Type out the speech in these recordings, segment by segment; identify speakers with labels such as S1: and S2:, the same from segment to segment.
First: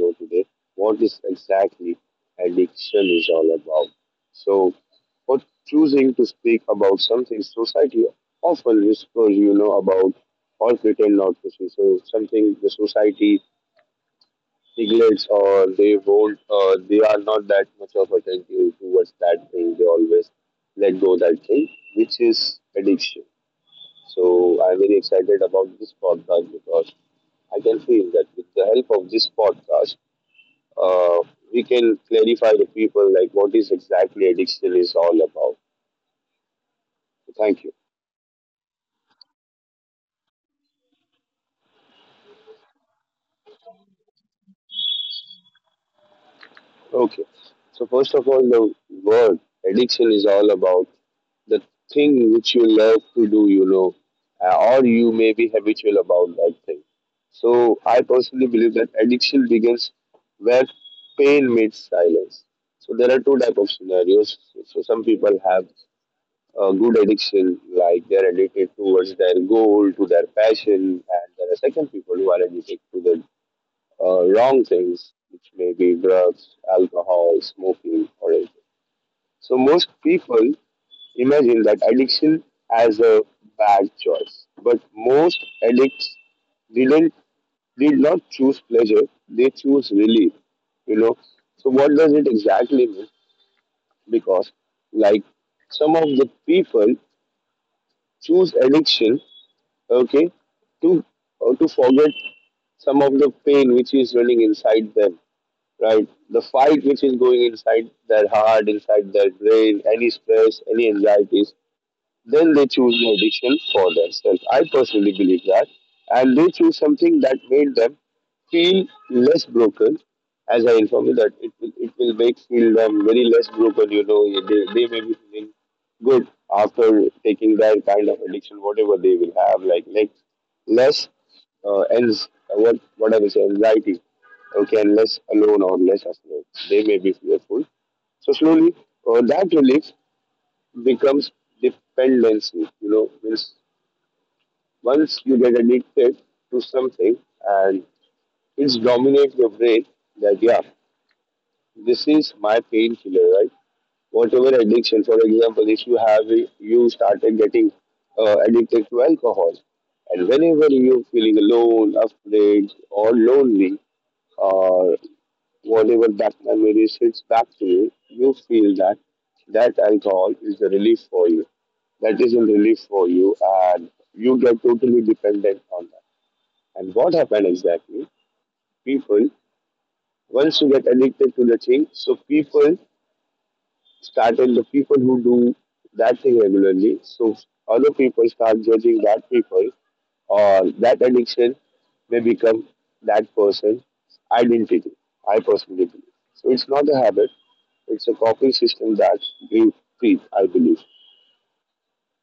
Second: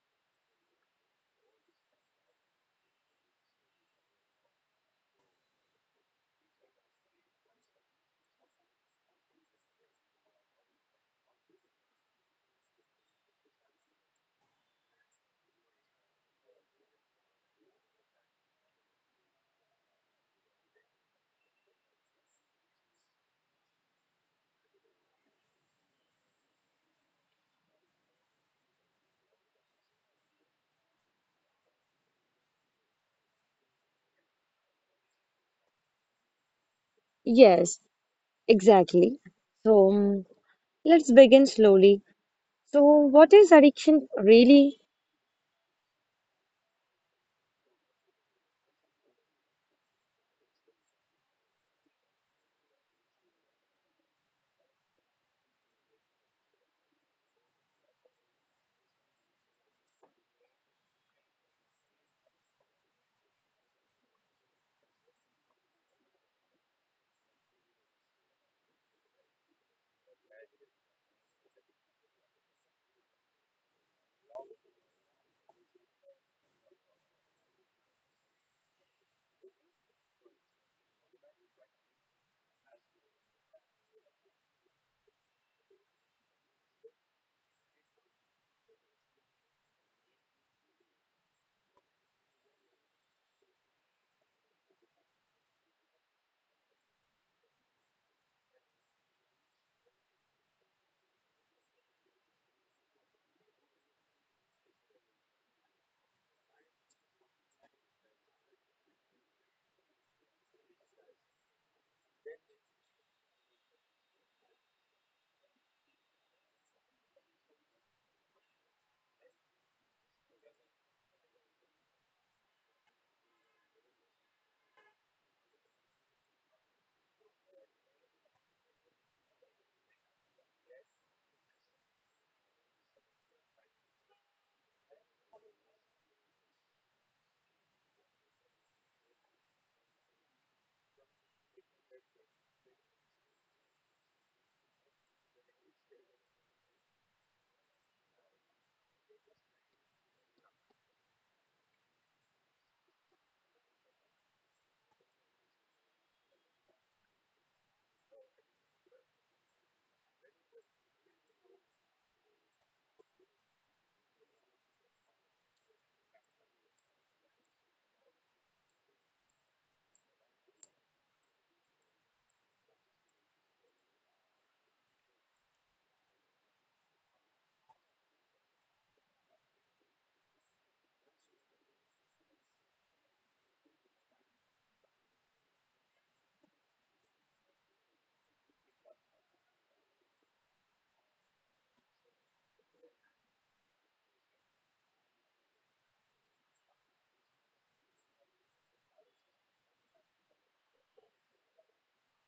S1: know today what is exactly addiction is all about. So, for choosing to speak about something society often whispers, about or pretend not to see. So, something the society neglects or they won't, they are not that much of attentive towards that thing. They always let go that thing, which is addiction. So I'm very excited about this podcast because I can feel that with the help of this podcast, uh, we can clarify the people like what is exactly addiction is all about. So thank you.
S2: Yes, exactly. So, Let's begin slowly. So, what is addiction really?
S1: Okay. So first of all, the word addiction is all about the thing which you love to do, or you may be habitual about that thing. So I personally believe that addiction begins where pain meets silence. So there are two type of scenarios. So some people have a good addiction, like they're addicted towards their goal, to their passion, and there are second people who are addicted to their wrong things, which may be drugs, alcohol, smoking, or anything. So most people imagine that addiction as a bad choice, but most addicts didn't did not choose pleasure; they choose relief. You know. So what does it exactly mean? Because like some of the people choose addiction, okay, to to forget some of the pain which is running inside them, right? The fight which is going inside their heart, inside their brain, any stress, any anxieties, then they choose meditation for themselves. I personally believe that. And they choose something that made them feel less broken. As I inform you that it will make feel them very less broken, they may be feeling good after taking that kind of addiction, whatever they will have, like less ans- what I will say, anxiety, okay, and less alone or less afraid. They may be fearful. So slowly, that relief becomes dependency. You know. Means once you get addicted to something and it's dominate your brain that yeah, this is my painkiller, right? Whatever addiction, for example, if you have you started getting addicted to alcohol, and whenever you're feeling alone, afraid, or lonely, or whatever that memory hits back to you, you feel that that alcohol is a relief for you, that is a relief for you and you get totally dependent on that. And what happened exactly, people, once you get addicted to the thing, so people started the people who do that thing regularly. So other people start judging that people, or that addiction may become that person's identity. I personally believe. So it's not a habit, it's a coping system that we treat, I believe.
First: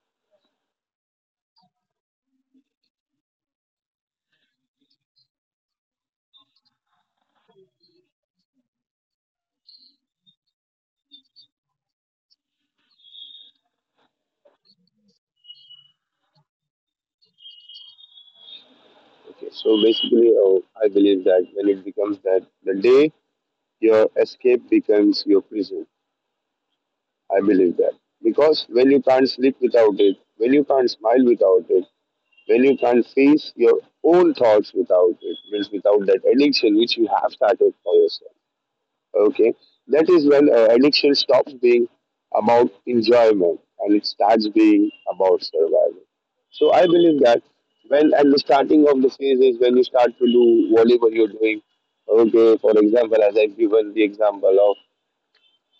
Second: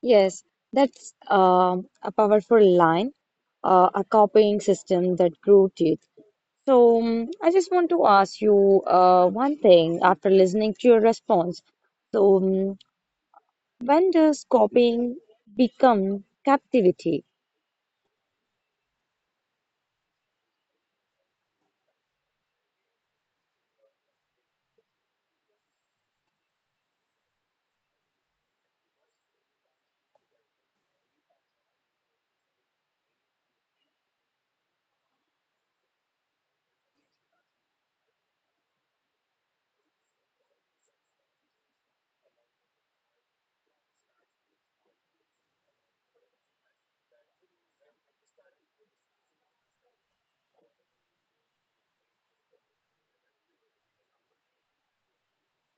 S2: Yes, that's a powerful line, a copying system that grew teeth. I just want to ask you one thing after listening to your response. So, um, when does copying become captivity?
S1: Okay, so basically, I believe that when it becomes that, the day your escape becomes your prison. I believe that. Because when you can't sleep without it, when you can't smile without it, when you can face your own thoughts without it, means without that addiction which you have started for yourself. Okay, that is when addiction stops being about enjoyment and it starts being about survival. So I believe that when at the starting of the phase is when you start to do whatever you're doing. Okay, for example, as I've given the example of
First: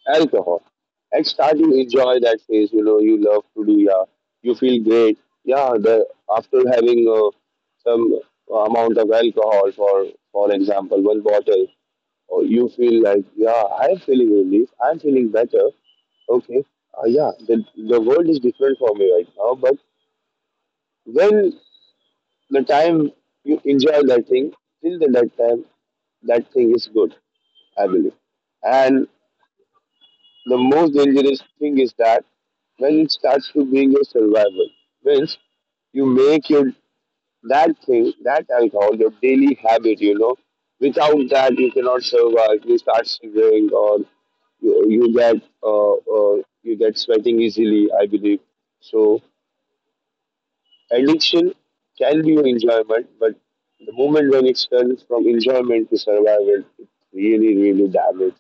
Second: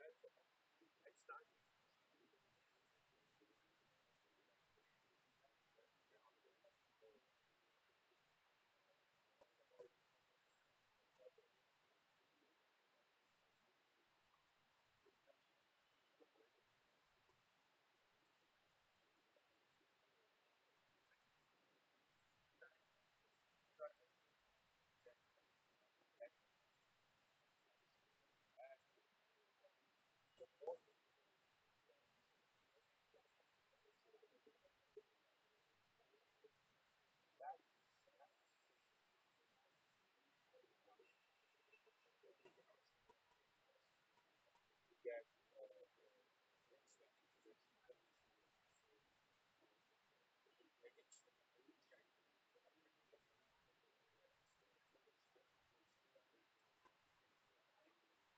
S1: alcohol. At start, you enjoy that phase. You know, you love to do. Yeah, you feel great. Yeah, the after having some amount of alcohol, for example, one bottle, or you feel like, yeah, I'm feeling relief. I'm feeling better. Okay, yeah, the world is different for me right now. But when the time you enjoy that thing, till the that time, that thing is good. I believe, and the most dangerous thing is that when it starts to being your survival, means you make your that thing, that alcohol, your daily habit, you know. Without that, you cannot survive. You start shivering, or you get you get sweating easily. I believe so. Addiction can be your enjoyment, but the moment when it turns from enjoyment to survival, it really, really damages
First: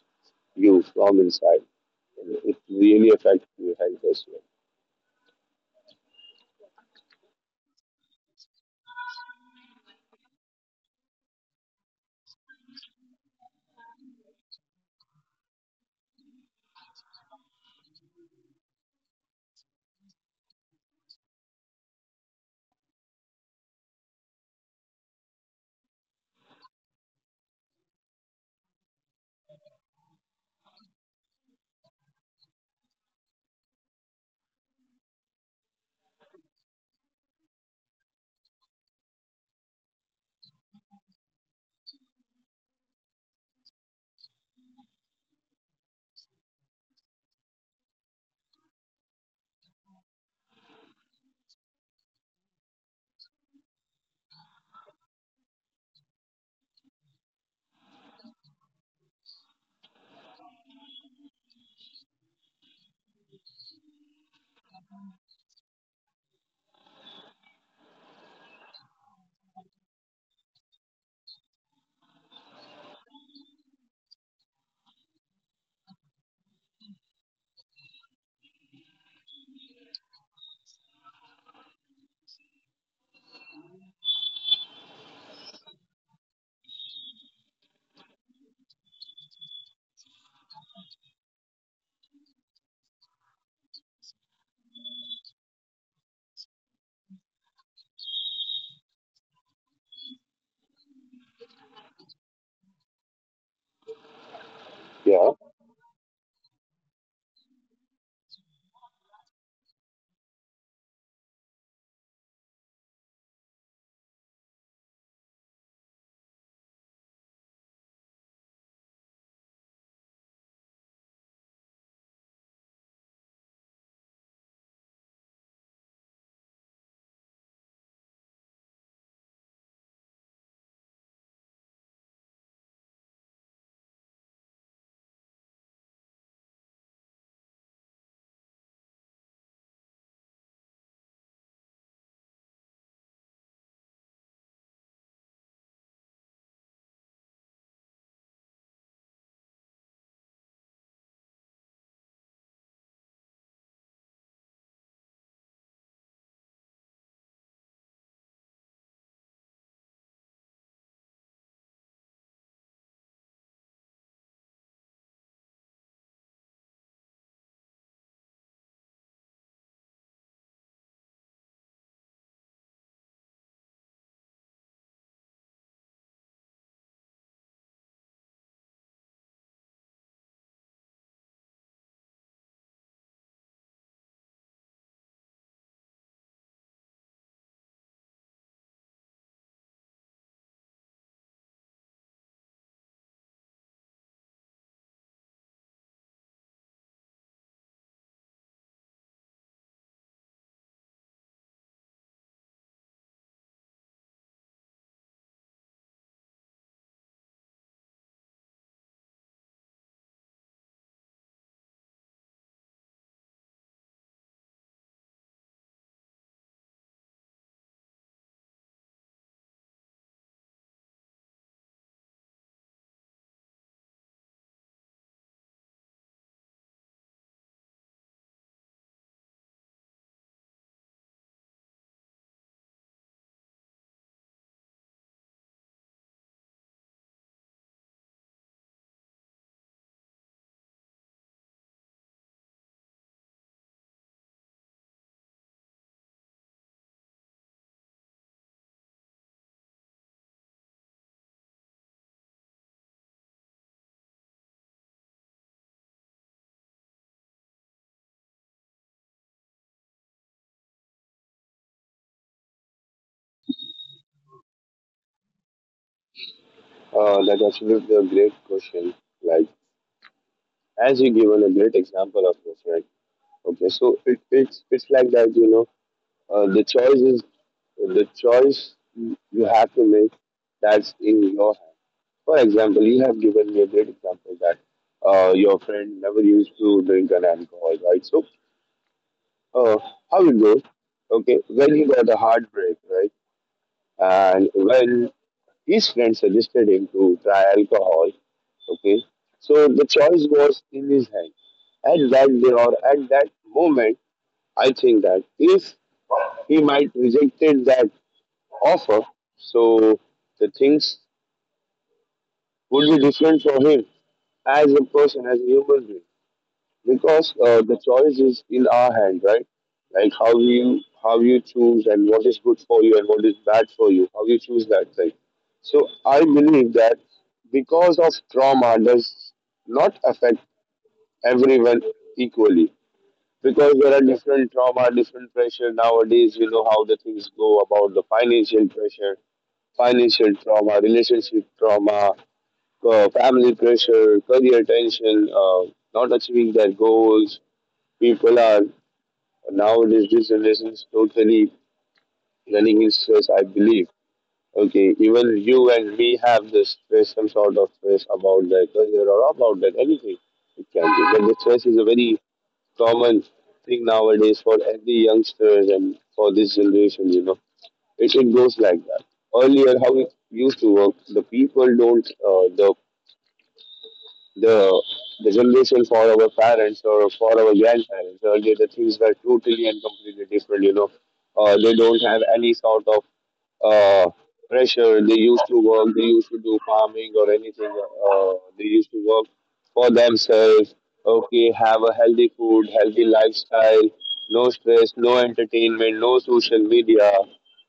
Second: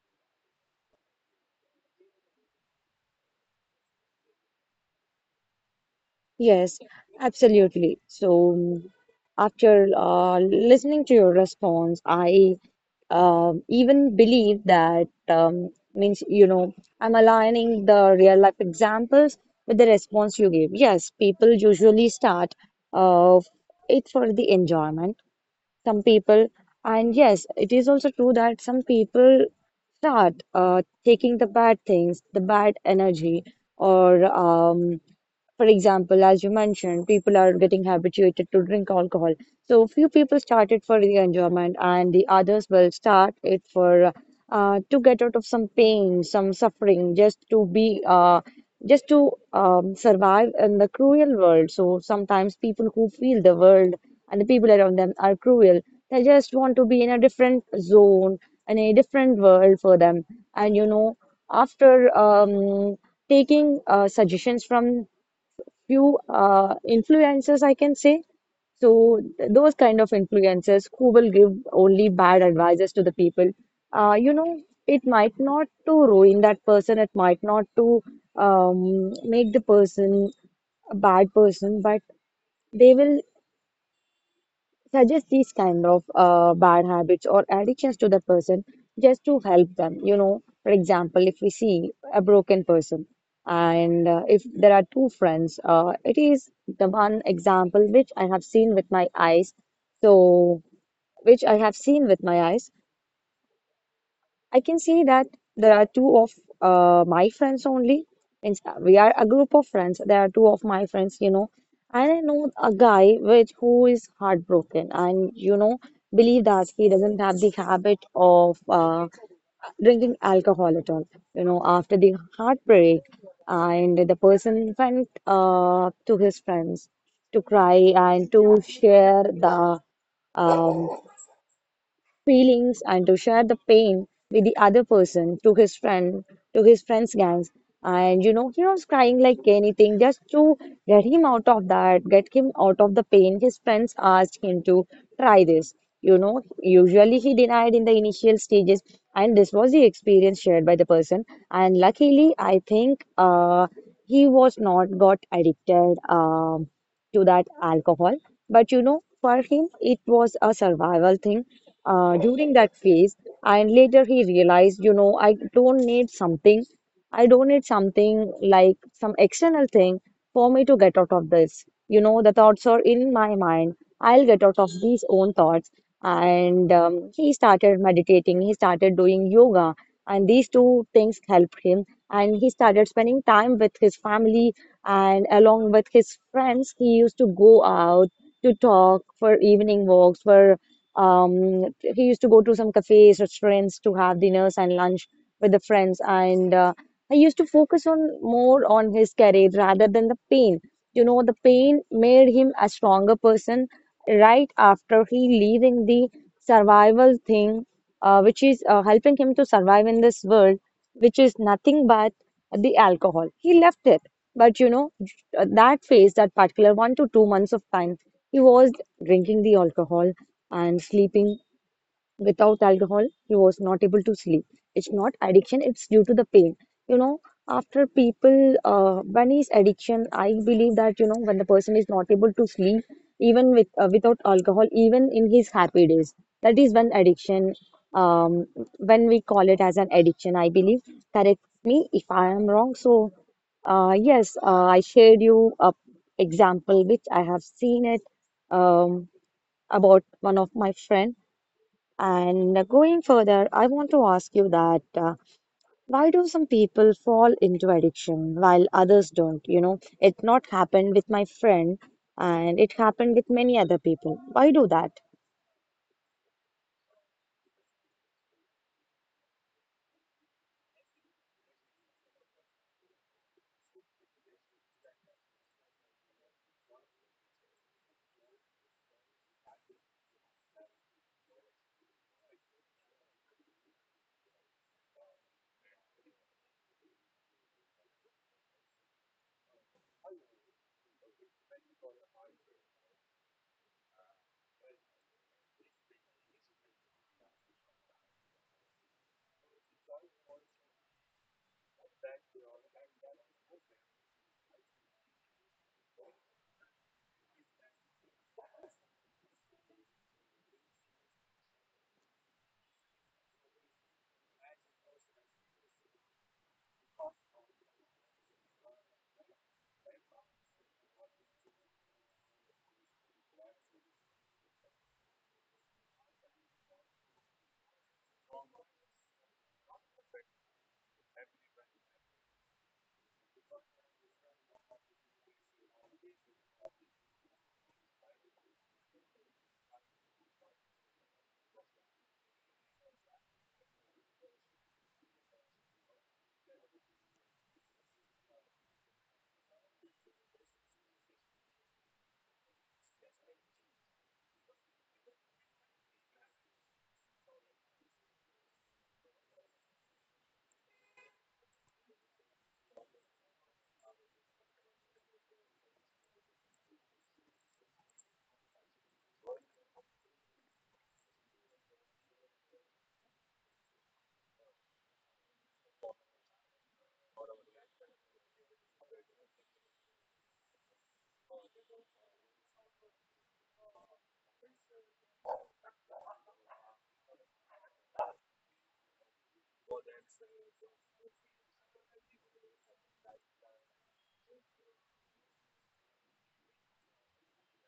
S1: you from inside. It really affects your health as well.
S2: Yes, absolutely. After listening to your response, I even believe that means you know I'm aligning the real life examples with the response you gave. Yes, people usually start uh, it for the enjoyment. Some people, and yes, it is also true that some people start taking the bad things, the bad energy, or for example, as you mentioned, people are getting habituated to drink alcohol. So few people start it for the enjoyment, and the others will start it for to get out of some pain, some suffering, just to be just to survive in the cruel world. So sometimes people who feel the world and the people around them are cruel. They just want to be in a different zone, in a different world for them. And you know, after taking suggestions from few influencers, I can say. So those kind of influencers who will give only bad advices to the people, you know, it might not to ruin that person, it might not to make the person a bad person, but they will suggest these kind of bad habits or addictions to the person just to help them, you know. For example, if we see a broken person and if there are two friends, it is the one example which I have seen with my eyes, so which I have seen with my eyes
S1: Yeah,
S2: I can say that there are two of my friends only. Means We are a group of friends. There are two of my friends, you know. And I know a guy which who is heartbroken, and you know, believe that he doesn't have the habit of drinking alcohol at all. You know, after the heartbreak, and the person went to his friends to cry and to share the um, feelings and to share the pain with the other person, to his friend, to his friends gangs. And you know, he was crying like anything, just to get him out of that, get him out of the pain. His friends asked him to try this, you know. Usually he denied in the initial stages, and this was the experience shared by the person. And luckily I think he was not got addicted to that alcohol. But you know, for him, it was a survival thing during that phase. And later he realized, you know, I don't need something. I don't need something like some external thing for me to get out of this. You know, the thoughts are in my mind. I'll get out of these own thoughts. And he started meditating, he started doing yoga, and these two things helped him. And he started spending time with his family, and along with his friends, he used to go out to talk, for evening walks, for he used to go to some cafes, restaurants to have dinners and lunch with the friends. And I used to focus on more on his career rather than the pain. You know, the pain made him a stronger person right after he leaving the survival thing, which is helping him to survive in this world, which is nothing but the alcohol. He left it, but you know, that phase, that particular 1 to 2 months of time, he was drinking the alcohol and sleeping. Without alcohol he was not able to sleep. It's not addiction, it's due to the pain, you know. After people bunny's addiction, I believe that, you know, when the person is not able to sleep even with without alcohol even in his happy days, that is when addiction um when we call it as an addiction, I believe. Correct me if I am wrong. So yes, I shared you a example which I have seen it, um about one of my friend. And going further, I want to ask you that why do some people fall into addiction while others don't? You know, it not happened with my friend, and it happened with many other people. Why do that?
S1: that actually is a great question. Like, as you given a great example of this, right? Okay, so it, it's like that, you know. Uh, the choice is the choice you have to make. That's in your hand. For example, you have given me a great example that your friend never used to drink an alcohol, right? So, uh, how it goes? Okay, when he got a heartbreak, right? And when his friend suggested him to try alcohol, okay, so the choice was in his hand. At that day or at that moment, I think that if he might rejected that offer, so the things would be different for him as a person, as a human being, because the choice is in our hand, right? Like how you choose and what is good for you and what is bad for you, how you choose that thing. So I believe that because of trauma does not affect everyone equally, because there are different trauma, different pressure nowadays. You know how the things go about the financial pressure, financial trauma, relationship trauma, family pressure, career tension, not achieving their goals. People are nowadays this generation is totally running in stress. I believe. Okay, even you and me have the stress, some sort of stress about their career or about that anything it can be. But the stress is a very common thing nowadays for every youngsters and for this generation, you know. It goes like that. Earlier, how it used to work, the people don't, the, the generation for our parents or for our grandparents, earlier the things were totally and completely different, you know. They don't have any sort of uh, pressure. They used to work, they used to do farming or anything. Uh, they used to work for themselves. Okay, have a healthy food, healthy lifestyle, no stress, no entertainment, no social media,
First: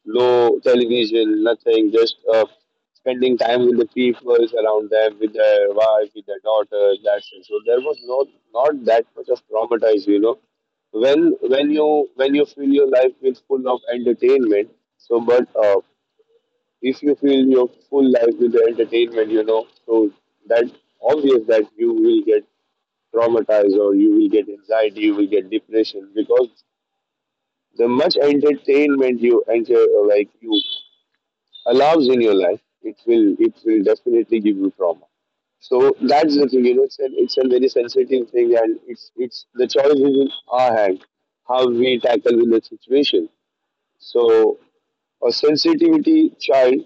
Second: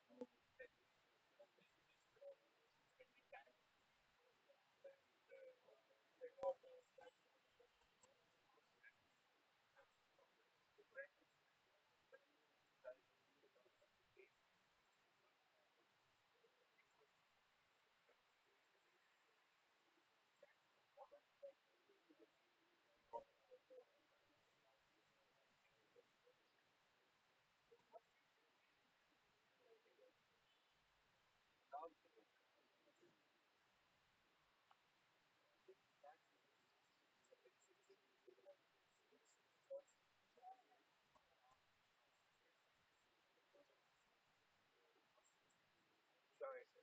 S1: no television, nothing. Just spending time with the people around them, with their wife, with their daughters. That's it. So there was no not that much of traumatized, you know. When you fill your life with full of entertainment, so but if you fill your full life with the entertainment, you know, so that obvious that you will get traumatized or you will get anxiety, you will get depression because the much entertainment you enter or like you allows in your life, it will definitely give you trauma. So that's the thing, you know, it's a very sensitive thing, and it's the choice is in our hand how we tackle with the situation. So a sensitivity child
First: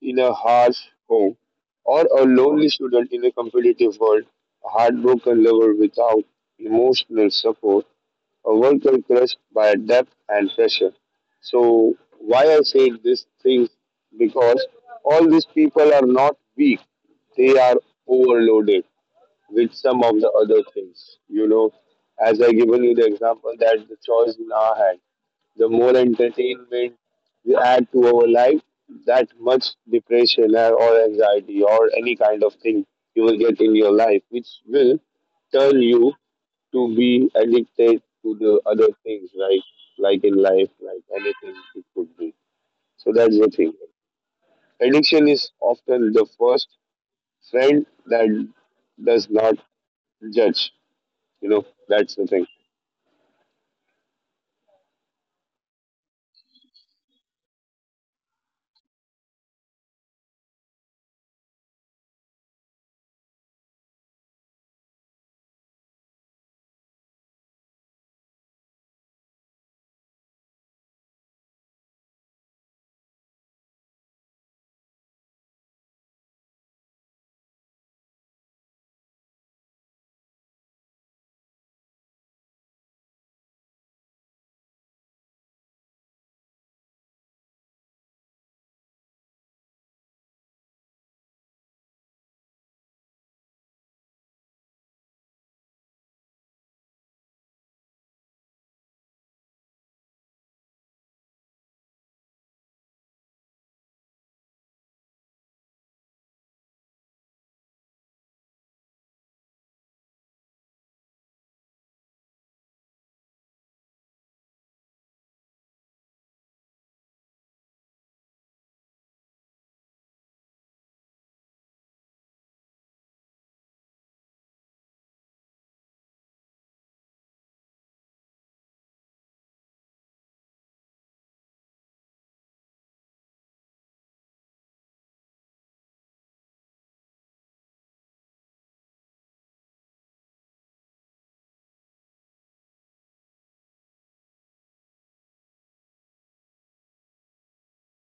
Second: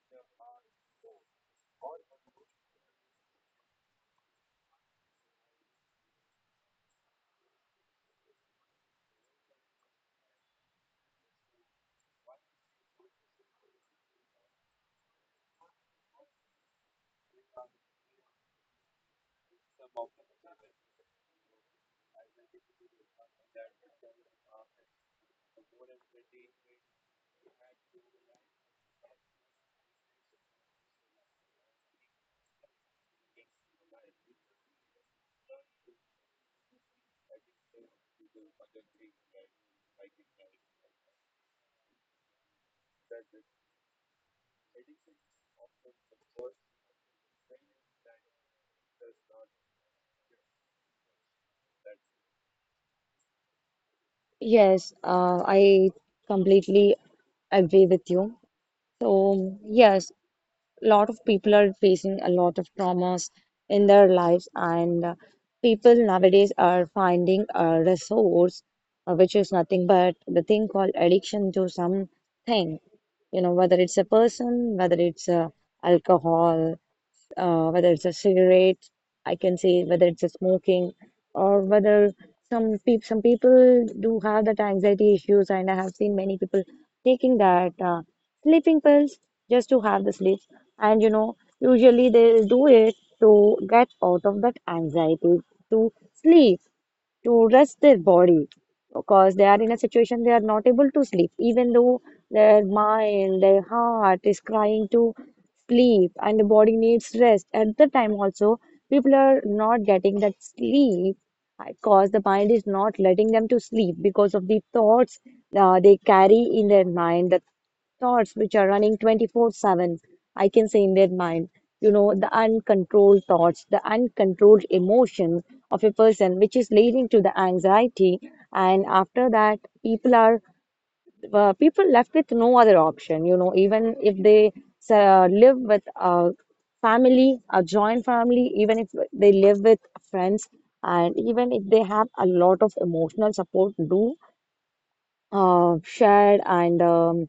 S1: in a harsh home, or a lonely student in a competitive world, a heartbroken lover without emotional support, a worker crushed by debt and pressure. So, why I say these things? Because all these people are not weak, they are overloaded with some of the other things. You know, as I given you the example that the choice in our hand, the more entertainment we add to our life, that much depression or anxiety or any kind of thing you will get in your life, which will turn you to be addicted to the other things, right? Like in life, like anything it could be. So that's the thing. Addiction is often the first friend that does not judge. You know, that's the thing.
S2: Yes, I completely agree with you. So, yes, a lot of people are facing a lot of traumas in their lives, and people nowadays are finding a resource which is nothing but the thing called addiction to something. You know, whether it's a person, whether it's alcohol, whether it's a cigarette, I can say whether it's a smoking, or whether some people do have that anxiety issues, and I have seen many people taking that sleeping pills just to have the sleep. And you know, usually they do it to get out of that anxiety, to sleep, to rest their body, because they are in a situation they are not able to sleep even though their mind, their heart is crying to sleep and the body needs rest. At the time also, people are not getting that sleep because the mind is not letting them to sleep because of the thoughts they carry in their mind, the thoughts which are running 24/7, I can say, in their mind. You know, the uncontrolled thoughts, the uncontrolled emotion of a person which is leading to the anxiety. And after that, people are people left with no other option, you know, even if they live with a family, a joint family, even if they live with friends, and even if they have a lot of emotional support do uh, shared and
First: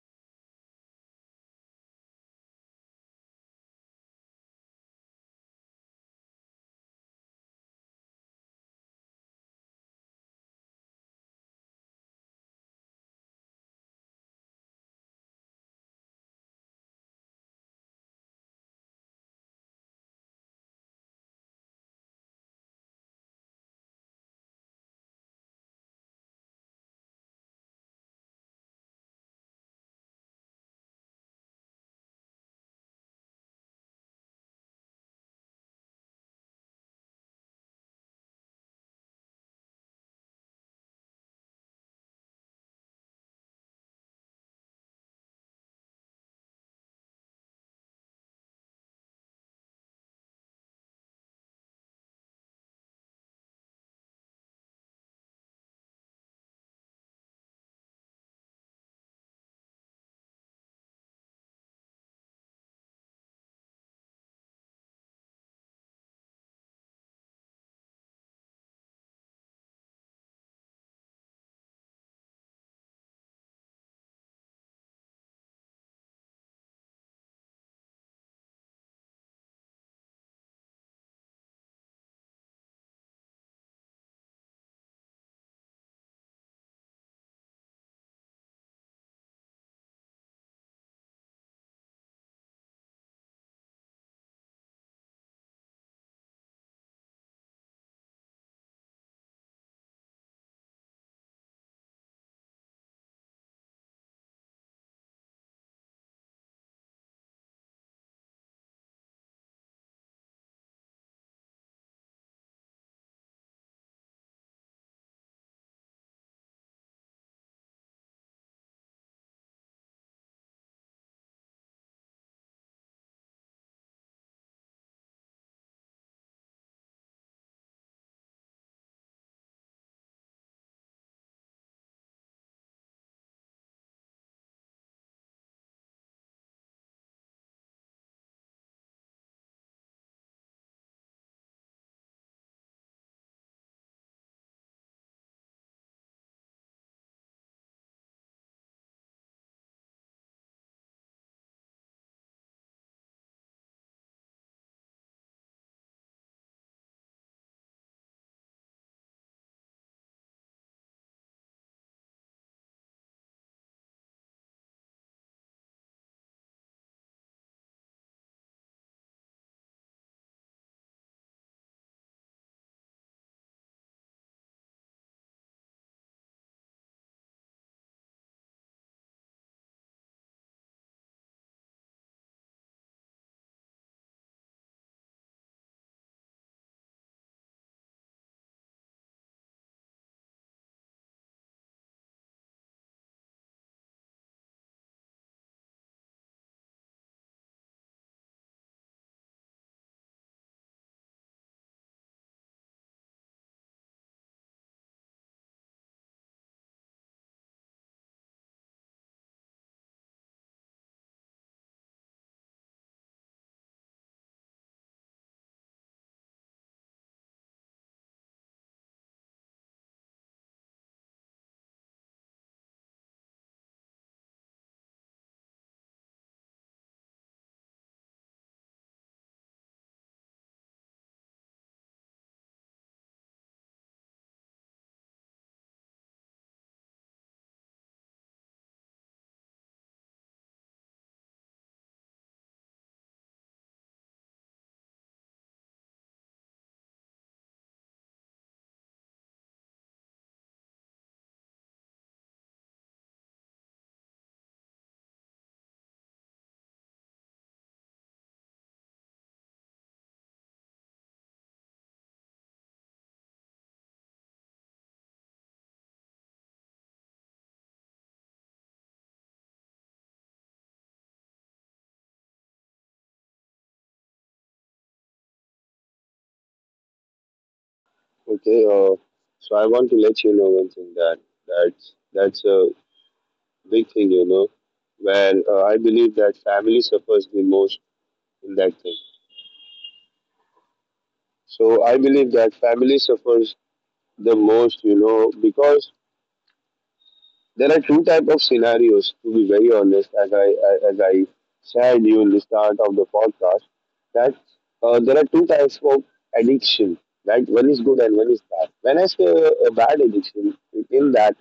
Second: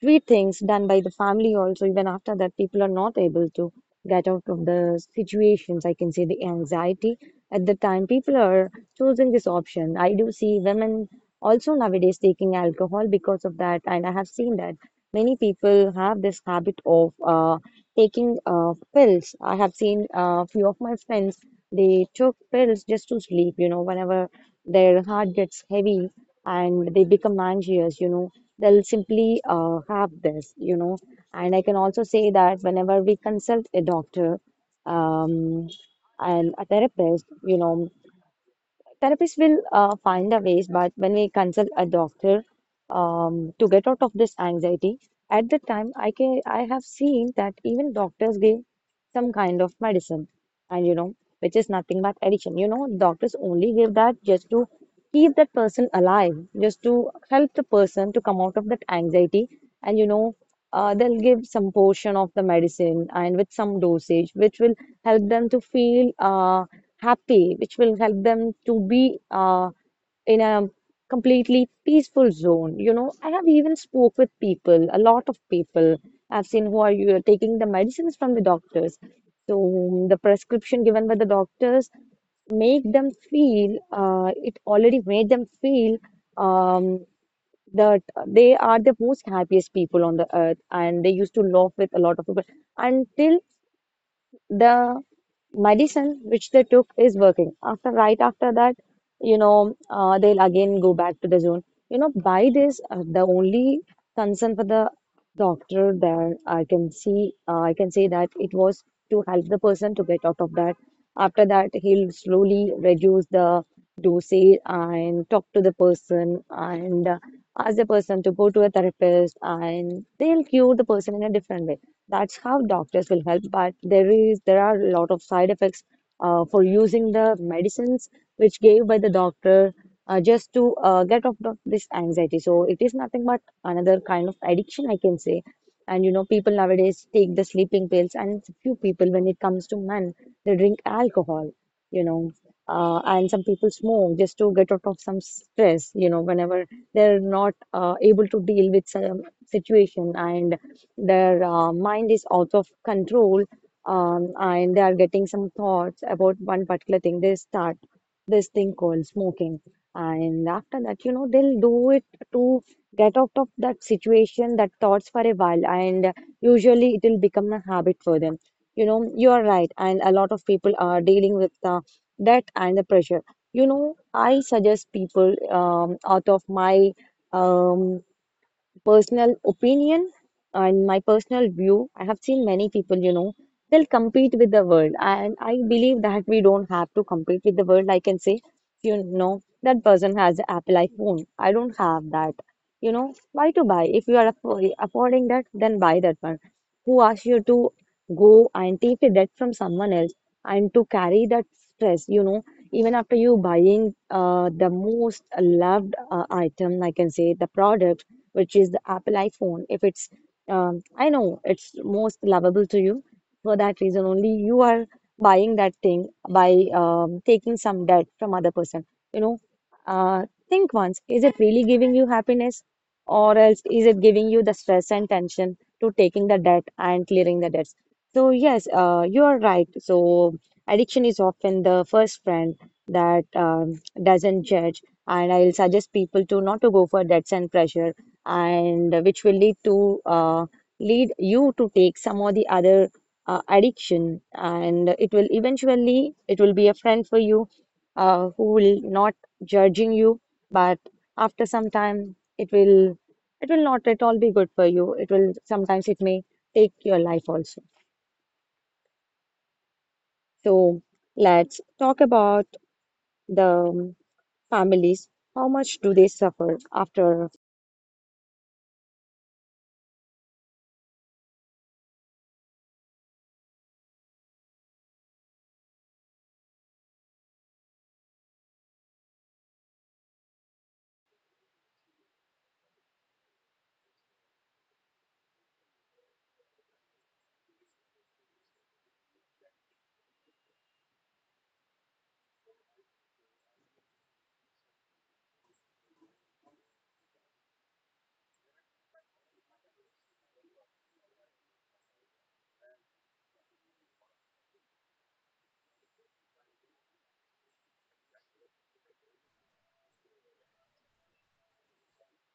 S2: sweet things done by the family also, even after that people are not able to get out of the situations, I can say the anxiety. At the time, people are choosing this option. I do see women also nowadays taking alcohol because of that. And I have seen that many people have this habit of taking pills. I have seen a few of my friends, they took pills just to sleep, you know, whenever their heart gets heavy and they become anxious. They'll simply have this. And I can also say that whenever we consult a doctor um, and a therapist, you know, therapists will find a ways, but when we consult a doctor to get out of this anxiety, at the time I can, I have seen that even doctors give some kind of medicine, and you know, which is nothing but addiction. You know, doctors only give that just to keep that person alive, just to help the person to come out of that anxiety, and you know, they'll give some portion of the medicine and with some dosage, which will help them to feel. Happy, which will help them to be in a completely peaceful zone. You know, I have even spoke with people, a lot of people I've seen who are you taking the medicines from the doctors. So the prescription given by the doctors make them feel, it already made them feel um, that they are the most happiest people on the earth, and they used to laugh with a lot of people until the medicine which they took is working. After right after that, you know, they'll again go back to the zone. You know, by this, the only concern for the doctor there, I can see, I can say, that it was to help the person to get out of that. After that, he'll slowly reduce the dosage and talk to the person and ask the person to go to a therapist, and they'll cure the person in a different way. That's how doctors will help, but there is, there are a lot of side effects for using the medicines which gave by the doctor just to get off of this anxiety. So it is nothing but another kind of addiction, I can say. And you know, people nowadays take the sleeping pills, and few people, when it comes to men, they drink alcohol, you know, and some people smoke just to get out of some stress, you know, whenever they're not able to deal with some situation and their mind is out of control, and they are getting some thoughts about one particular thing. They start this thing called smoking, and after that, you know, they'll do it to get out of that situation, that thoughts for a while, and usually it will become a habit for them. You know, you are right, and a lot of people are dealing with the debt and the pressure. You know, I suggest people out of my um, personal opinion and my personal view, I have seen many people, you know, they'll compete with the world. And I believe that we don't have to compete with the world. I can say, you know, that person has the Apple iPhone. I don't have that. You know, why to buy? If you are affording that, then buy that one. Who asked you to go and take the debt from someone else and to carry that stress, you know, even after you buying the most loved item, I can say the product which is the Apple iPhone, if it's, I know it's most lovable to you. For that reason only, you are buying that thing by taking some debt from other person. You know, think once, is it really giving you happiness, or else is it giving you the stress and tension to taking the debt and clearing the debts? So yes, you are right. So addiction is often the first friend that doesn't judge, and I'll suggest people to not to go for debts and pressure, and which will lead to lead you to take some or the other addiction, and it will eventually it will be a friend for you, who will not judging you, but after some time, it will not at all be good for you. It will sometimes it may take your life also. So let's talk about the families. How much do they suffer after?
S1: Okay. So I want to let you know one thing that that's a big thing, you know, where I believe that family suffers the most in that thing. So I believe that family suffers the most, you know, because there are two type of scenarios. To be very honest, as I said you in the start of the podcast, that there are two types of addiction. Right, one is good and one is bad. When I say a bad addiction, in that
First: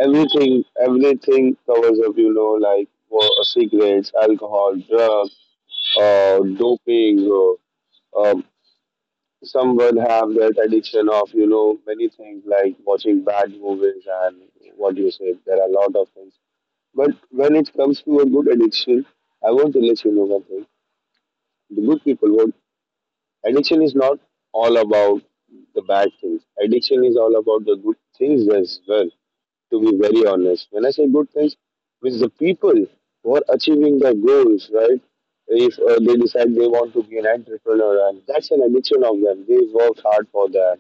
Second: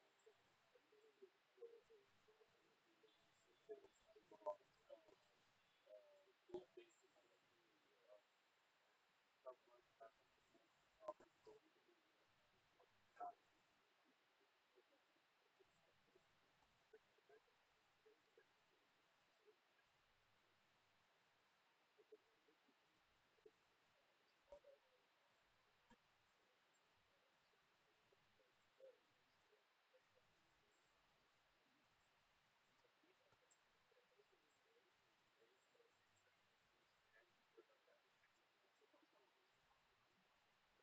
S1: everything covers up, you know, like cigarettes, alcohol, drugs, doping. Or, um, some would have that addiction of you know many things like watching bad movies and what you say. There are a lot of things. But when it comes to a good addiction, I want to let you know one thing. The good people, what addiction is not all about the bad things. Addiction is all about the good things as well. To be very honest. When I say good things, with the people who are achieving their goals, right? If they decide they want to be an entrepreneur, and that's an addiction of them. They work hard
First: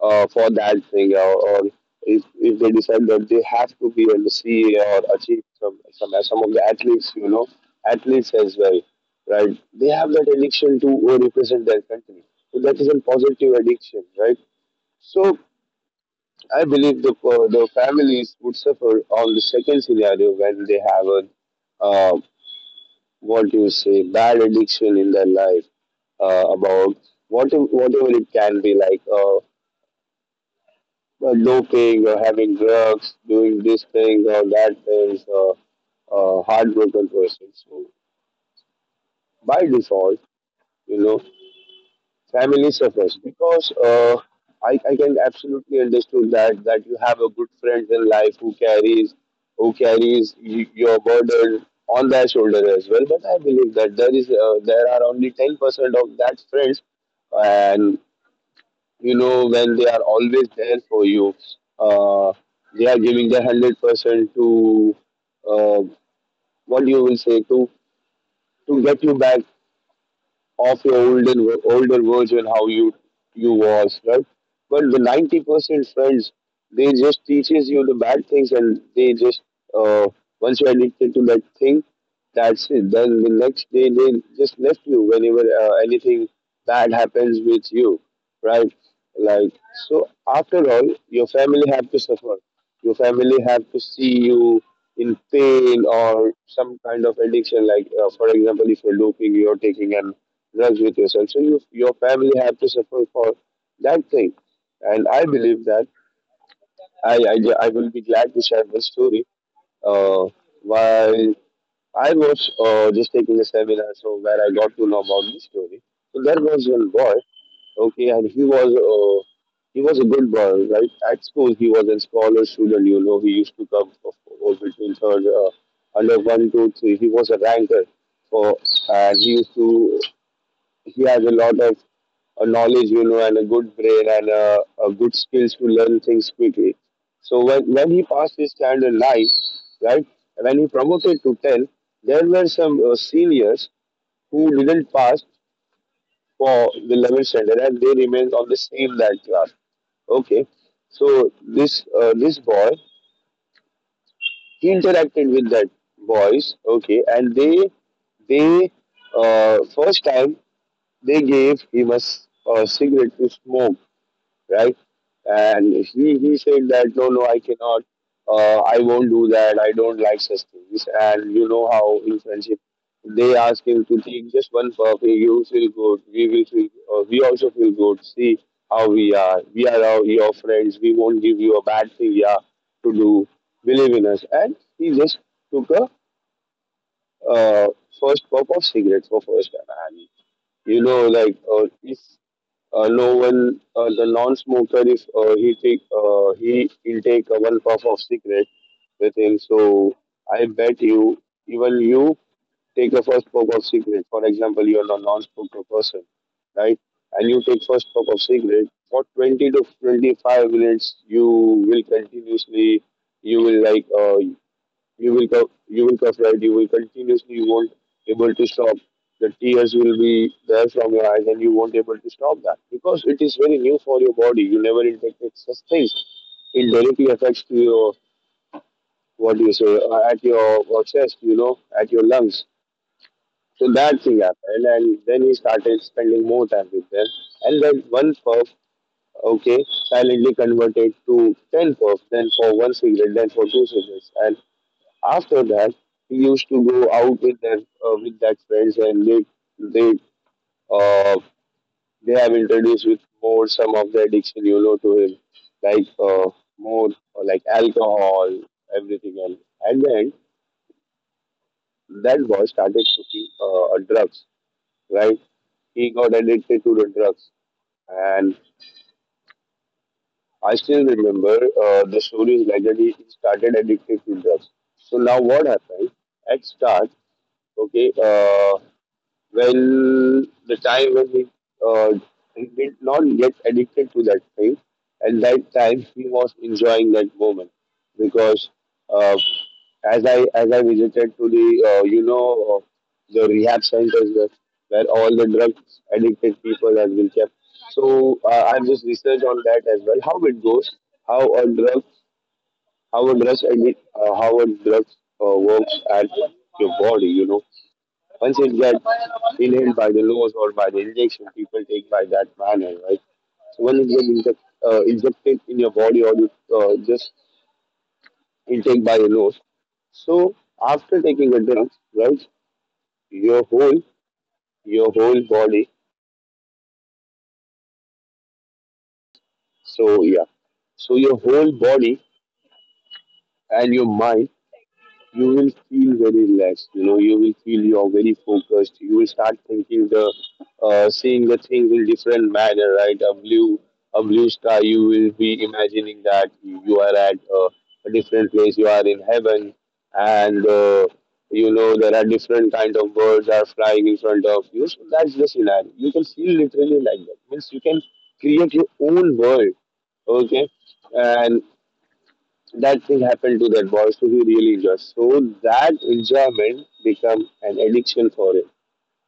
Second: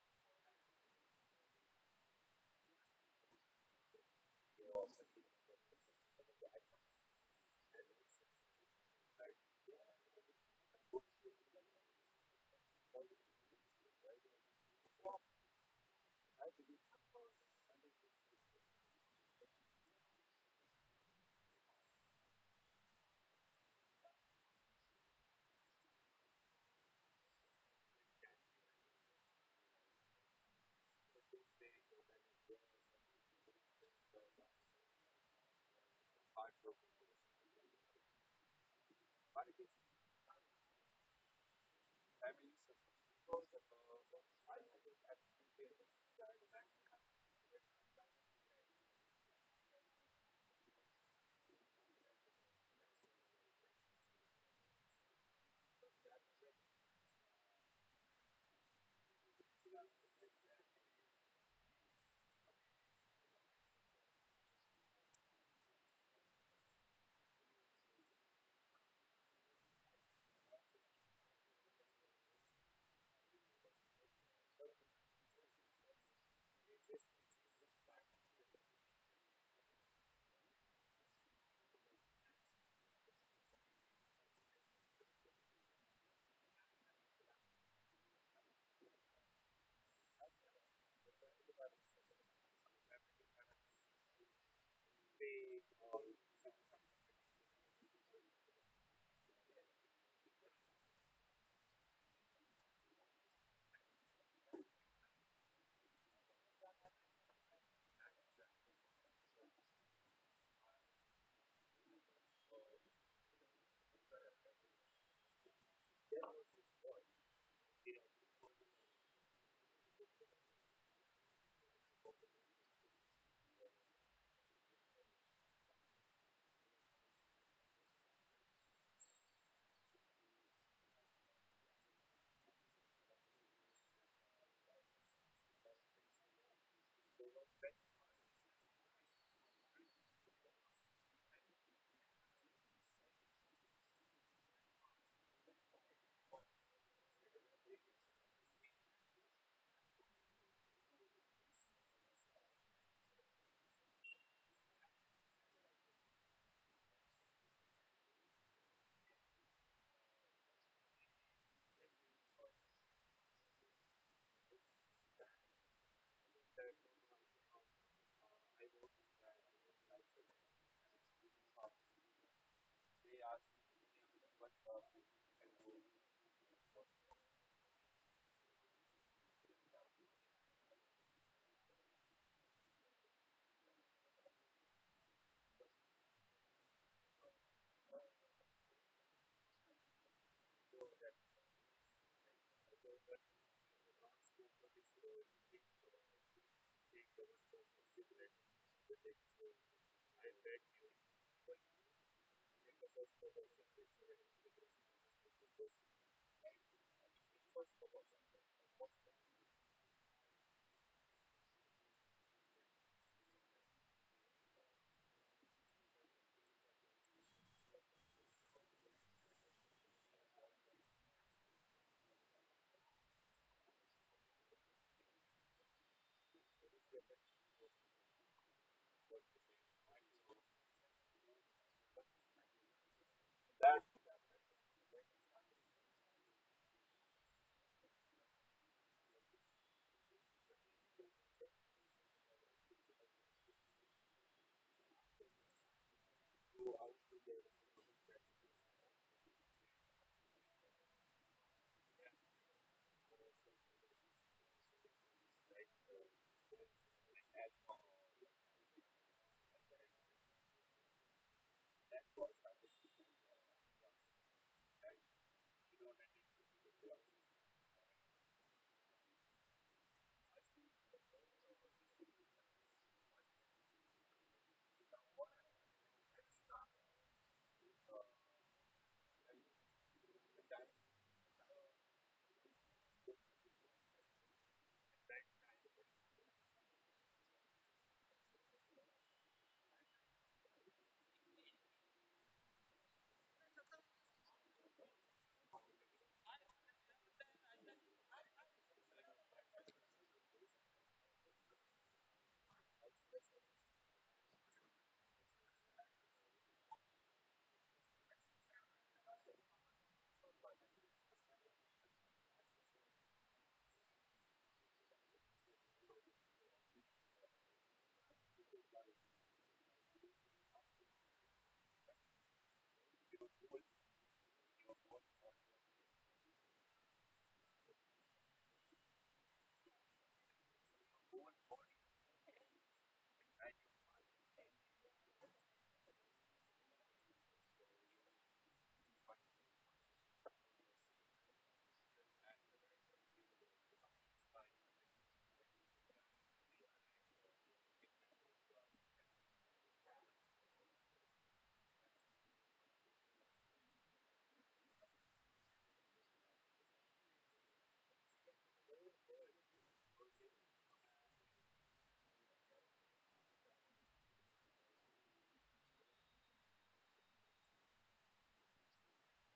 S1: for that thing, or if they decide that they have to be on the or achieve some, some of the athletes, you know, athletes as well, right? They have that addiction to represent their country. So that is a positive addiction, right? So I believe the families would suffer on the second scenario when they have a uh, what you say bad addiction in their life about whatever it can be like doping or having drugs, doing this thing or that thing or heartbroken person. So by default, you know, family suffers because I can absolutely understood that you have a good friend in life who carries your burden on their shoulder as well, but I believe that there is there are only 10% of that friends, and you know, when they are always there for you, uh, they are giving their 100% to uh, what you will say to get you back of your olden older version how you was right, but the 90% friends, they just teaches you the bad things, and they just uh, once you're addicted to that thing, that's it, then the next day they just left you whenever anything bad happens with you, right, like, so after all your family have to suffer, your family have to see you in pain or some kind of addiction like for example, if you're doping, you're taking an drugs with yourself. So you, your family have to suffer for that thing. And I believe that I will be glad to share this story. Uh, while I was just taking a seminar, so where I got to know about this story. So there was one boy, okay, and he was a good boy, right? At school, he was a scholar student. You know, he used to come for between third under one, two, three. He was a ranker, for, and he used to he has a lot of knowledge, you know, and a good brain and good skills to learn things quickly. So when he passed his standard nine, right, when he promoted to 10, there were some seniors who didn't pass for the 11th standard and they remained on the same that class. Okay, so this boy, he interacted with that boys, okay, and they first time they gave him a cigarette to smoke, right? And he said that no, no, I cannot, I won't do that. I don't like such things. And you know how in friendship they ask him to take just one puff. Hey, you feel good. We will feel. We also feel good. See how we are. We are our, your friends. We won't give you a bad thing. Yeah, to do. Believe in us. And he just took a uh, first puff of cigarettes for first time. And you know, like if no one, the non-smoker, if he will take a one puff of cigarette with him. So I bet you, even you take the first puff of cigarette. For example, you are a non-smoker person, right? And you take first puff of cigarette for 20 to 25 minutes. You will continuously, you will like, you will you will cough, right. You will continuously. You won't able to stop. The tears will be there from your eyes, and you won't able to stop that because it is very new for your body. You never infected such things. It directly affects to your what do you say at your chest. You know, at your lungs. So that thing happened, and then he started spending more time with them. And then one puff, okay, silently converted to ten puffs, then for one cigarette, then for two cigarettes, and after that, he used to go out with that friends, and they uh, they have introduced with more some of the addiction, you know, to him, like more like alcohol, everything, and at the end, that boy started cooking drugs, right? He got addicted to the drugs. And I still remember the stories like that he started addicted to drugs. So now what happened? At start, okay, uh, well, the time when uh, he did not get addicted to that thing, at that time he was enjoying that moment because uh, as I visited to the you know the rehab centers where all the drugs addicted people have been kept. So I've just researched on that as well. How it goes, how a drug, how a drug addict, how a drug works at your body, you know. Once it gets inhaled by the nose or by the injection people take by that manner, right? So when it gets injected in your body or you just intake by the nose. So after taking a drug, right, your whole your whole body. So yeah, so your whole body and your mind you will feel very relaxed. You know, you will feel you're very focused. You will start thinking the, seeing the things in different manner, right? A blue sky. You will be imagining that you are at a different place. You are in heaven, and you know there are different kind of birds are flying in front of you. So that's the scenario. You can feel literally like that. Means you can create your own world, okay, and that thing happened to that boy, so he really enjoys. So that enjoyment become an addiction for him.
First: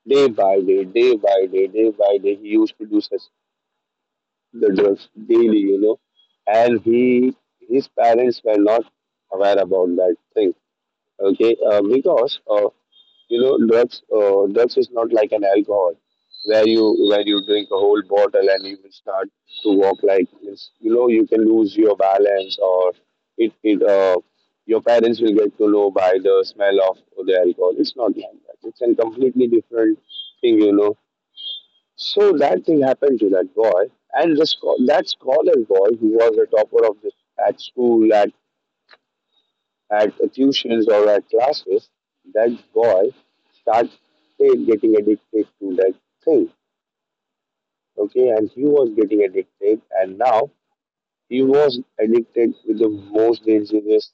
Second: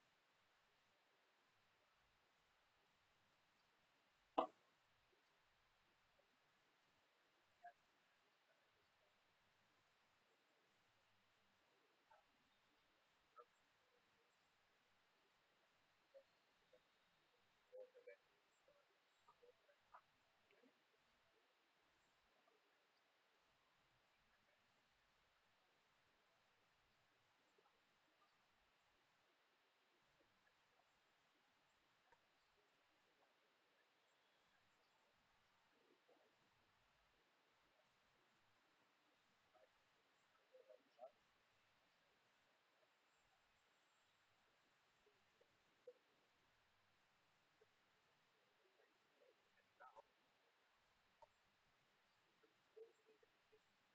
S1: Day by day, day by day, day by day, he used to do such the drugs daily, you know, and he his parents were not aware about that thing. Okay, because you know drugs drugs is not like an alcohol where you drink a whole bottle and you will start to walk like this, you know, you can lose your balance or it your parents will get to know by the smell of the alcohol. It's not like that. It's a completely different thing, you know. So that thing happened to that boy, and that scholar boy who was a topper of the at school at tuitions or at classes, that boy started getting addicted to that thing. Okay, and he was getting addicted, and now he was addicted with the most dangerous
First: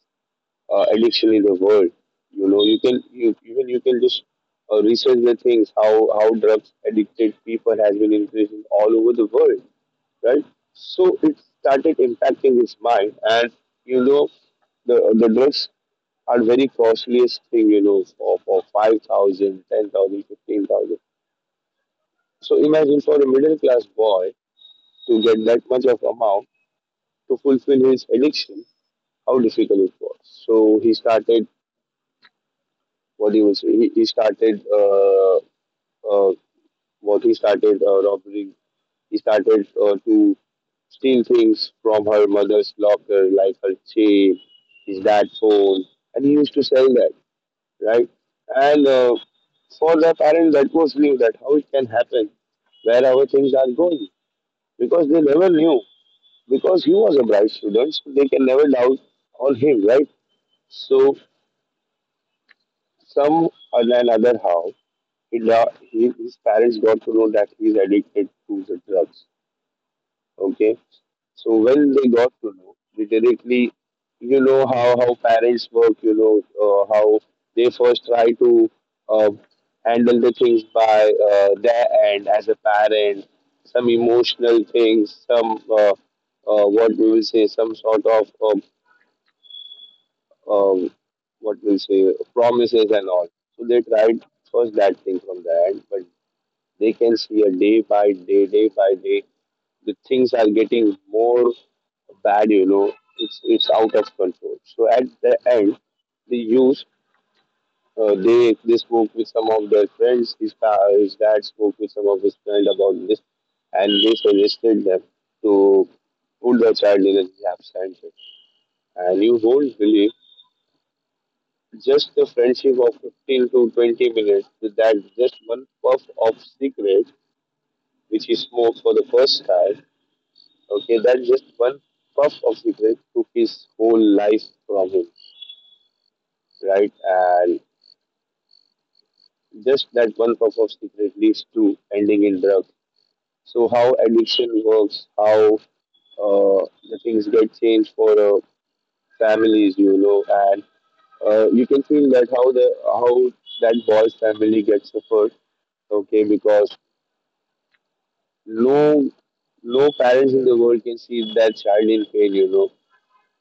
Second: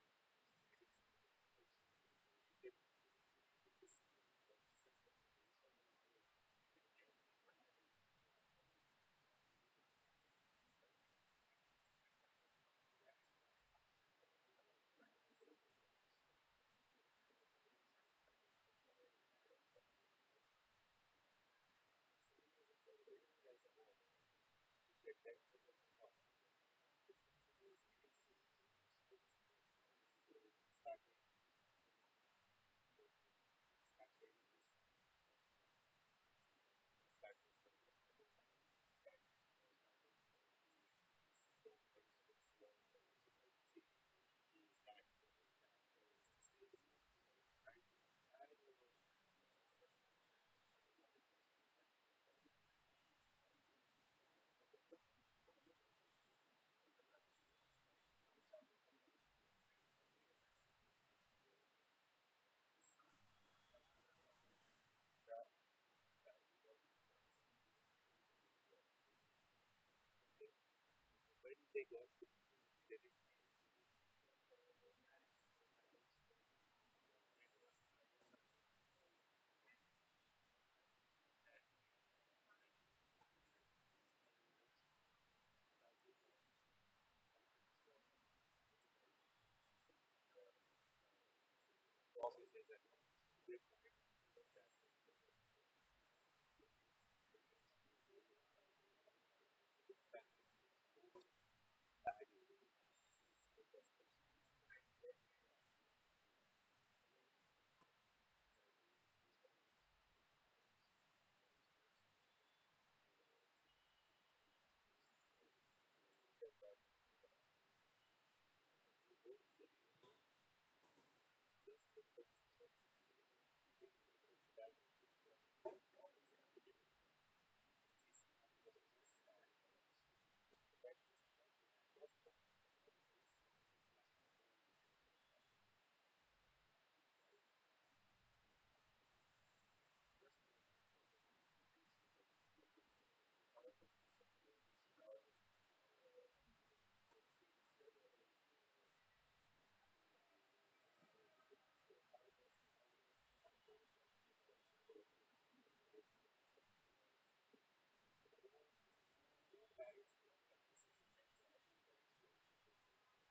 S1: addiction in the world. You know, you can you can just research the things how drugs addicted people has been increasing all over the world, right? So it started impacting his mind, and you know the drugs are very costliest thing, you know, for 5,000, 10,000, 15,000. So imagine for a middle class boy to get that much of amount to fulfill his addiction, how difficult it was. So he started, what he was, he started, uh, what he started robbing, he started to steal things from her mother's locker, like her chain, his dad's phone, and he used to sell that, right? And for the parents, that was new, that how it can happen, where our things are going, because they never knew. Because he was a bright student, so they can never doubt on him, right? So some and another how he, da- he his parents got to know that he's addicted to the drugs, okay. So when they got to know, literally, you know how parents work. You know how they first try to uh, handle the things by their end as a parent. Some emotional things, some what we will say, some sort of um, what we'll say promises and all. So they tried first that thing from the end, but they can see a day by day the things are getting more bad, you know, it's out of control, so at the end the youth they spoke with some of their friends, his dad spoke with some of his friends about this, and they suggested them to put the child in a rehab center, and you won't believe just the friendship of 15 to 20 minutes with that just one puff of cigarette which he smoked for the first time. Okay, that's just one puff of cigarette took his whole life from him, right? And just that one puff of cigarette leads to ending in drugs. So how addiction works, how the things get changed for families, you know, and you can feel that how the how that boy's family gets suffered, okay, because no no parents in the world can see that child in pain, you know,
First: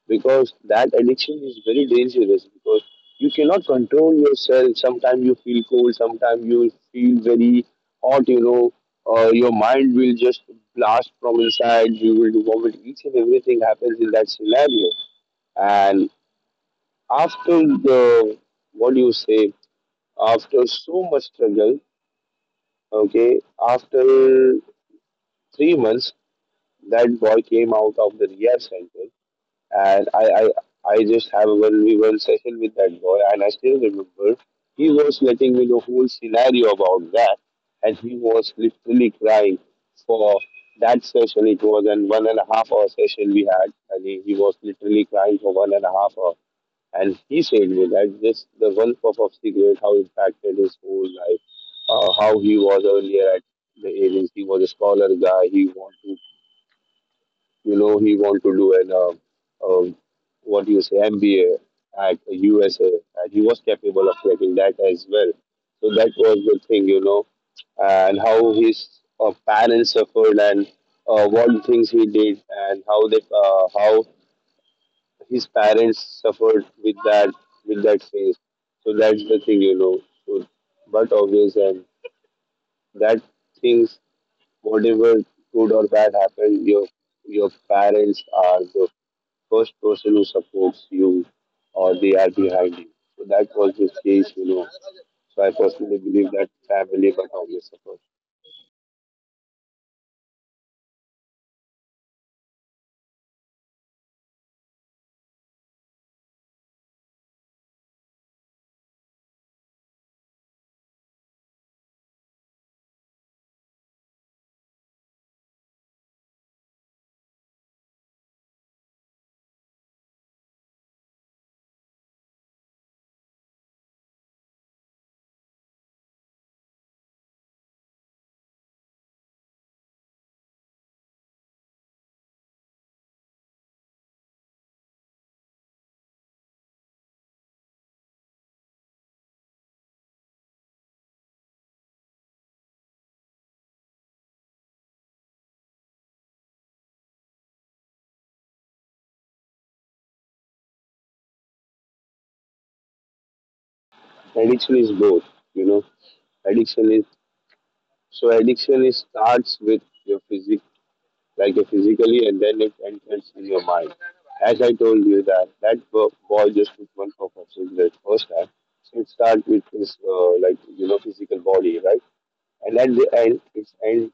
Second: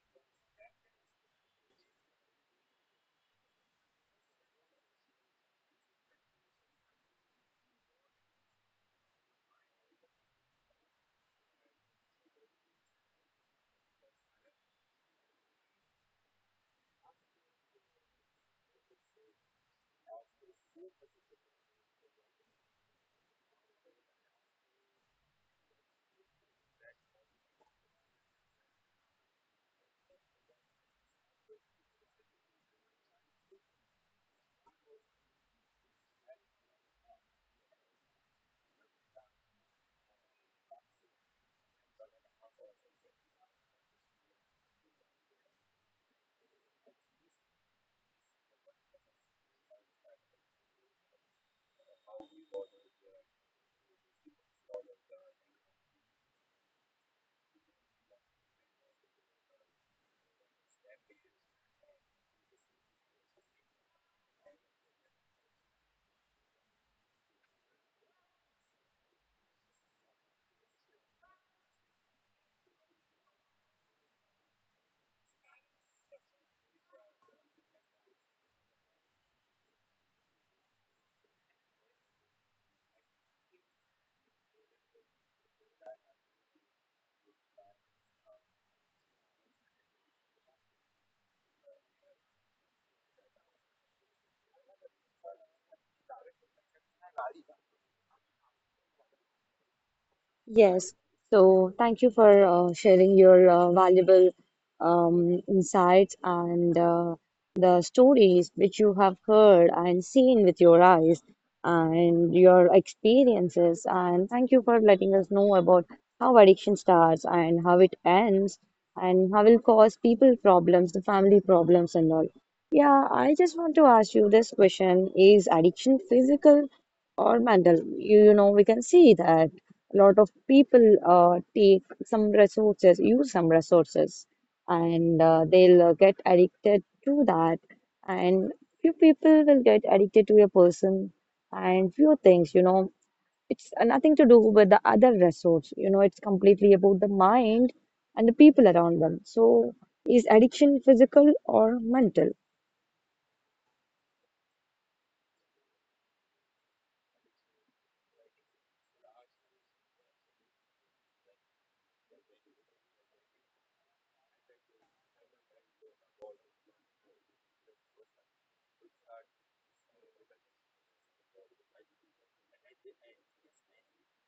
S1: because that addiction is very dangerous because you cannot control yourself. Sometimes you feel cold, sometimes you feel very hot, you know. Your mind will just blast from inside, you will do vomit, each and everything happens in that scenario. And after the, what do you say, after so much struggle, okay, after three months that boy came out of the rehab center. And I I just have a one v one session with that boy, and I still remember he was letting me know whole scenario about that, and he was literally crying for that session. It was an 1.5 hour session we had, and he was literally crying for 1.5 hour. And he said me that this the one puff of cigarette how impacted his whole life, how he was earlier at the agency, he was a scholar guy. He wanted to, you know, he want to do an um, what do you say, MBA at USA, and he was capable of making that as well. So that was the thing, you know. And how his parents suffered, and what things he did, and how they how his parents suffered with that, with that phase. So that's the thing, you know. So, but obvious, and that things, whatever good or bad happened, your parents are the first person who supports you, or they are behind you. So that was this case, you know. So I personally believe that family but always support.
S2: Yes. So thank you for sharing your valuable insights and the stories which you have heard and seen with your eyes and your experiences. And thank you for letting us know about how addiction starts and how it ends and how will cause people problems, the family problems and all. Yeah, I just want to ask you this question. Is addiction physical or mental? You know, we can see that a lot of people take some resources, use some resources, and they'll get addicted to that. And few people will get addicted to a person and few things, you know. It's nothing to do with the other resource, you know, it's completely about the mind and the people around them. So, is addiction physical or mental?
S1: Addiction is both, you know. Addiction is, so addiction is starts with your physic, like your physically, and then it enters in your mind. As I told you that that boy just took one for the first time. So it starts with his like you know physical body, right? And at the end, it's end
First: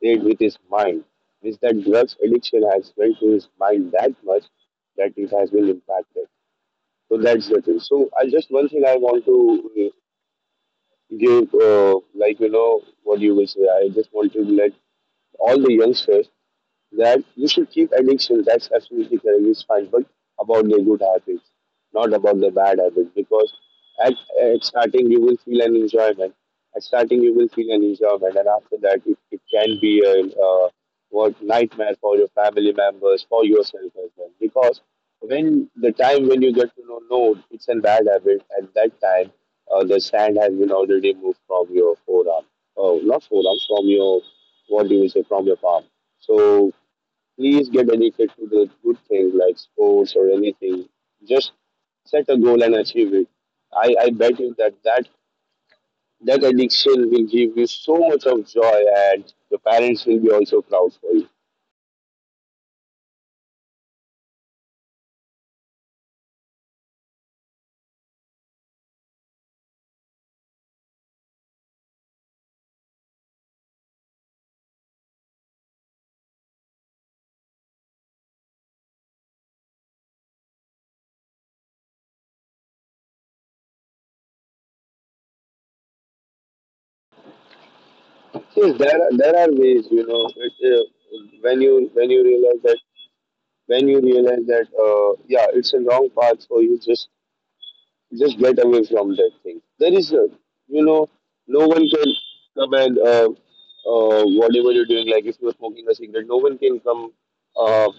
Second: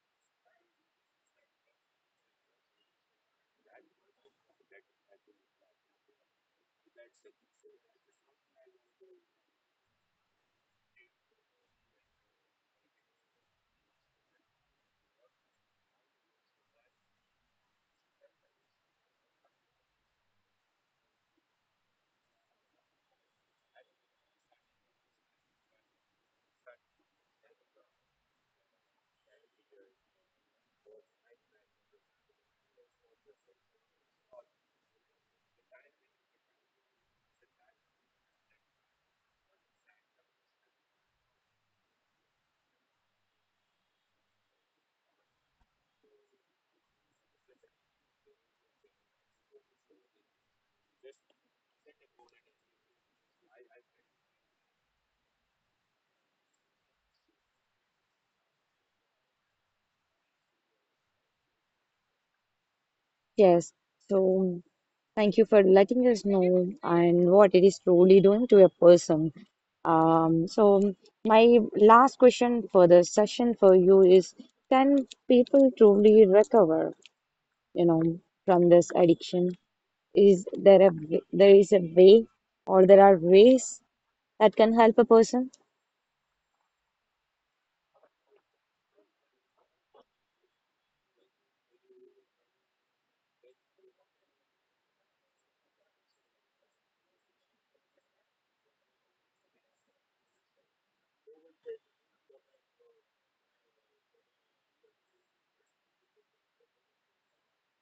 S1: played with his mind, means that drugs addiction has went to his mind that much that it has been impacted. So that's the thing. So I just one thing I want to give, like you know, what you will say. I just want to let all the youngsters that you should keep addiction. That's absolutely correct. It's fine, but about the good habits, not about the bad habits. Because at, at starting you will feel an enjoyment. At starting you will feel an enjoyment, and after that it can be a what nightmare for your family members, for yourself as well. Because when the time when you get to know, no, it's a bad habit. At that time, the sand has been already moved from your forearm. Oh, not forearm, from your, what do you say, from your palm. So please get addicted to the good things like sports or anything. Just set a goal and achieve it. I bet you that, that addiction will give you so much of joy, and your parents will be also proud for you.
S2: Yes. So, thank you for letting us know and what it is truly doing to a person. So my last question for the session for you is, can people truly recover, you know, from this addiction? Is there there is a way, or there are ways that can help a person?
S1: Yes, there are ways, you know, it, when you realize that, when you realize that yeah, it's a wrong path for you, just get away from that thing. There is a, you know, no one can come and whatever you're doing, like if you're smoking a cigarette, no one can come uh,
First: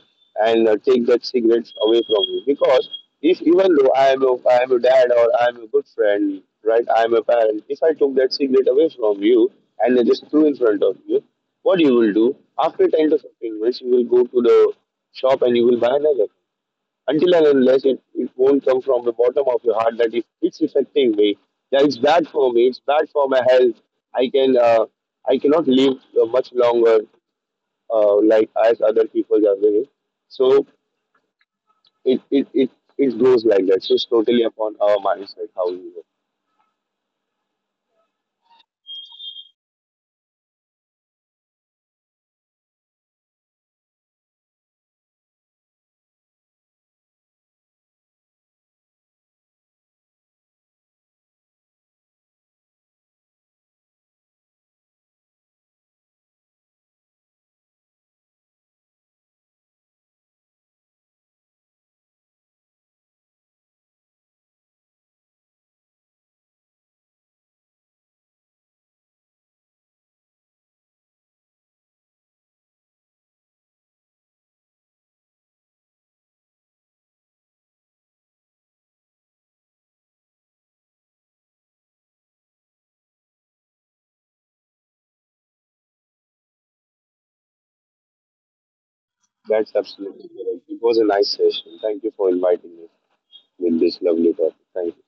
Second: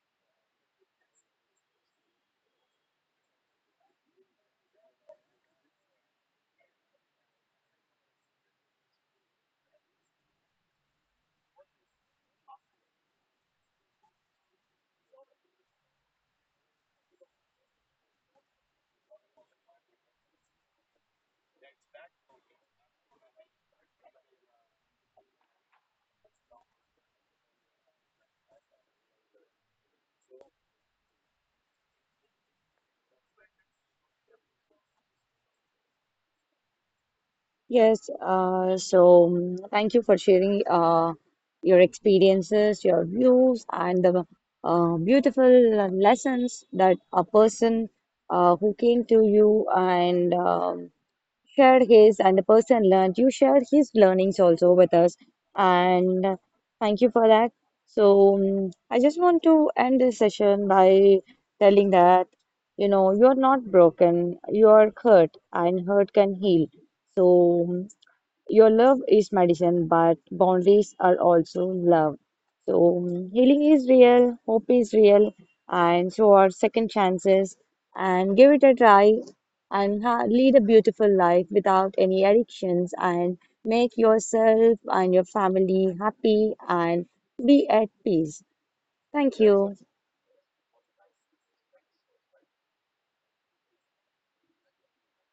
S1: and take that cigarette away from you. Because if even though I am a dad or I am a good friend, right, I am a parent, if I took that cigarette away from you and I just threw in front of you, what you will do after 10 to 15 minutes, you will go to the shop and you will buy another. Until and unless it won't come from the bottom of your heart that it's affecting me, that it's bad for me, it's bad for my health. I can I cannot live much longer, like as other people are living. So it it goes like that. So it's totally upon our mindset how we live.
S2: Yes, so thank you for sharing your experiences, your views, and the beautiful lessons that a person who came to you and shared his, and the person learned, you shared his learnings also with us. And thank you for that. So I just want to end this session by telling that, you know, you're not broken, you're hurt, and hurt can heal. So your love is medicine, but boundaries are also love. So healing is real, hope is real, and so are second chances. And give it a try and ha lead a beautiful life without any addictions and make yourself and your family happy and be at peace. Thank you.
S1: That's absolutely correct, it was a nice session, thank you for inviting me with this lovely topic. Thank you.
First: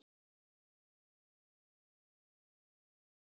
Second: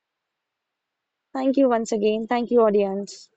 S2: Thank you once again. Thank you, audience.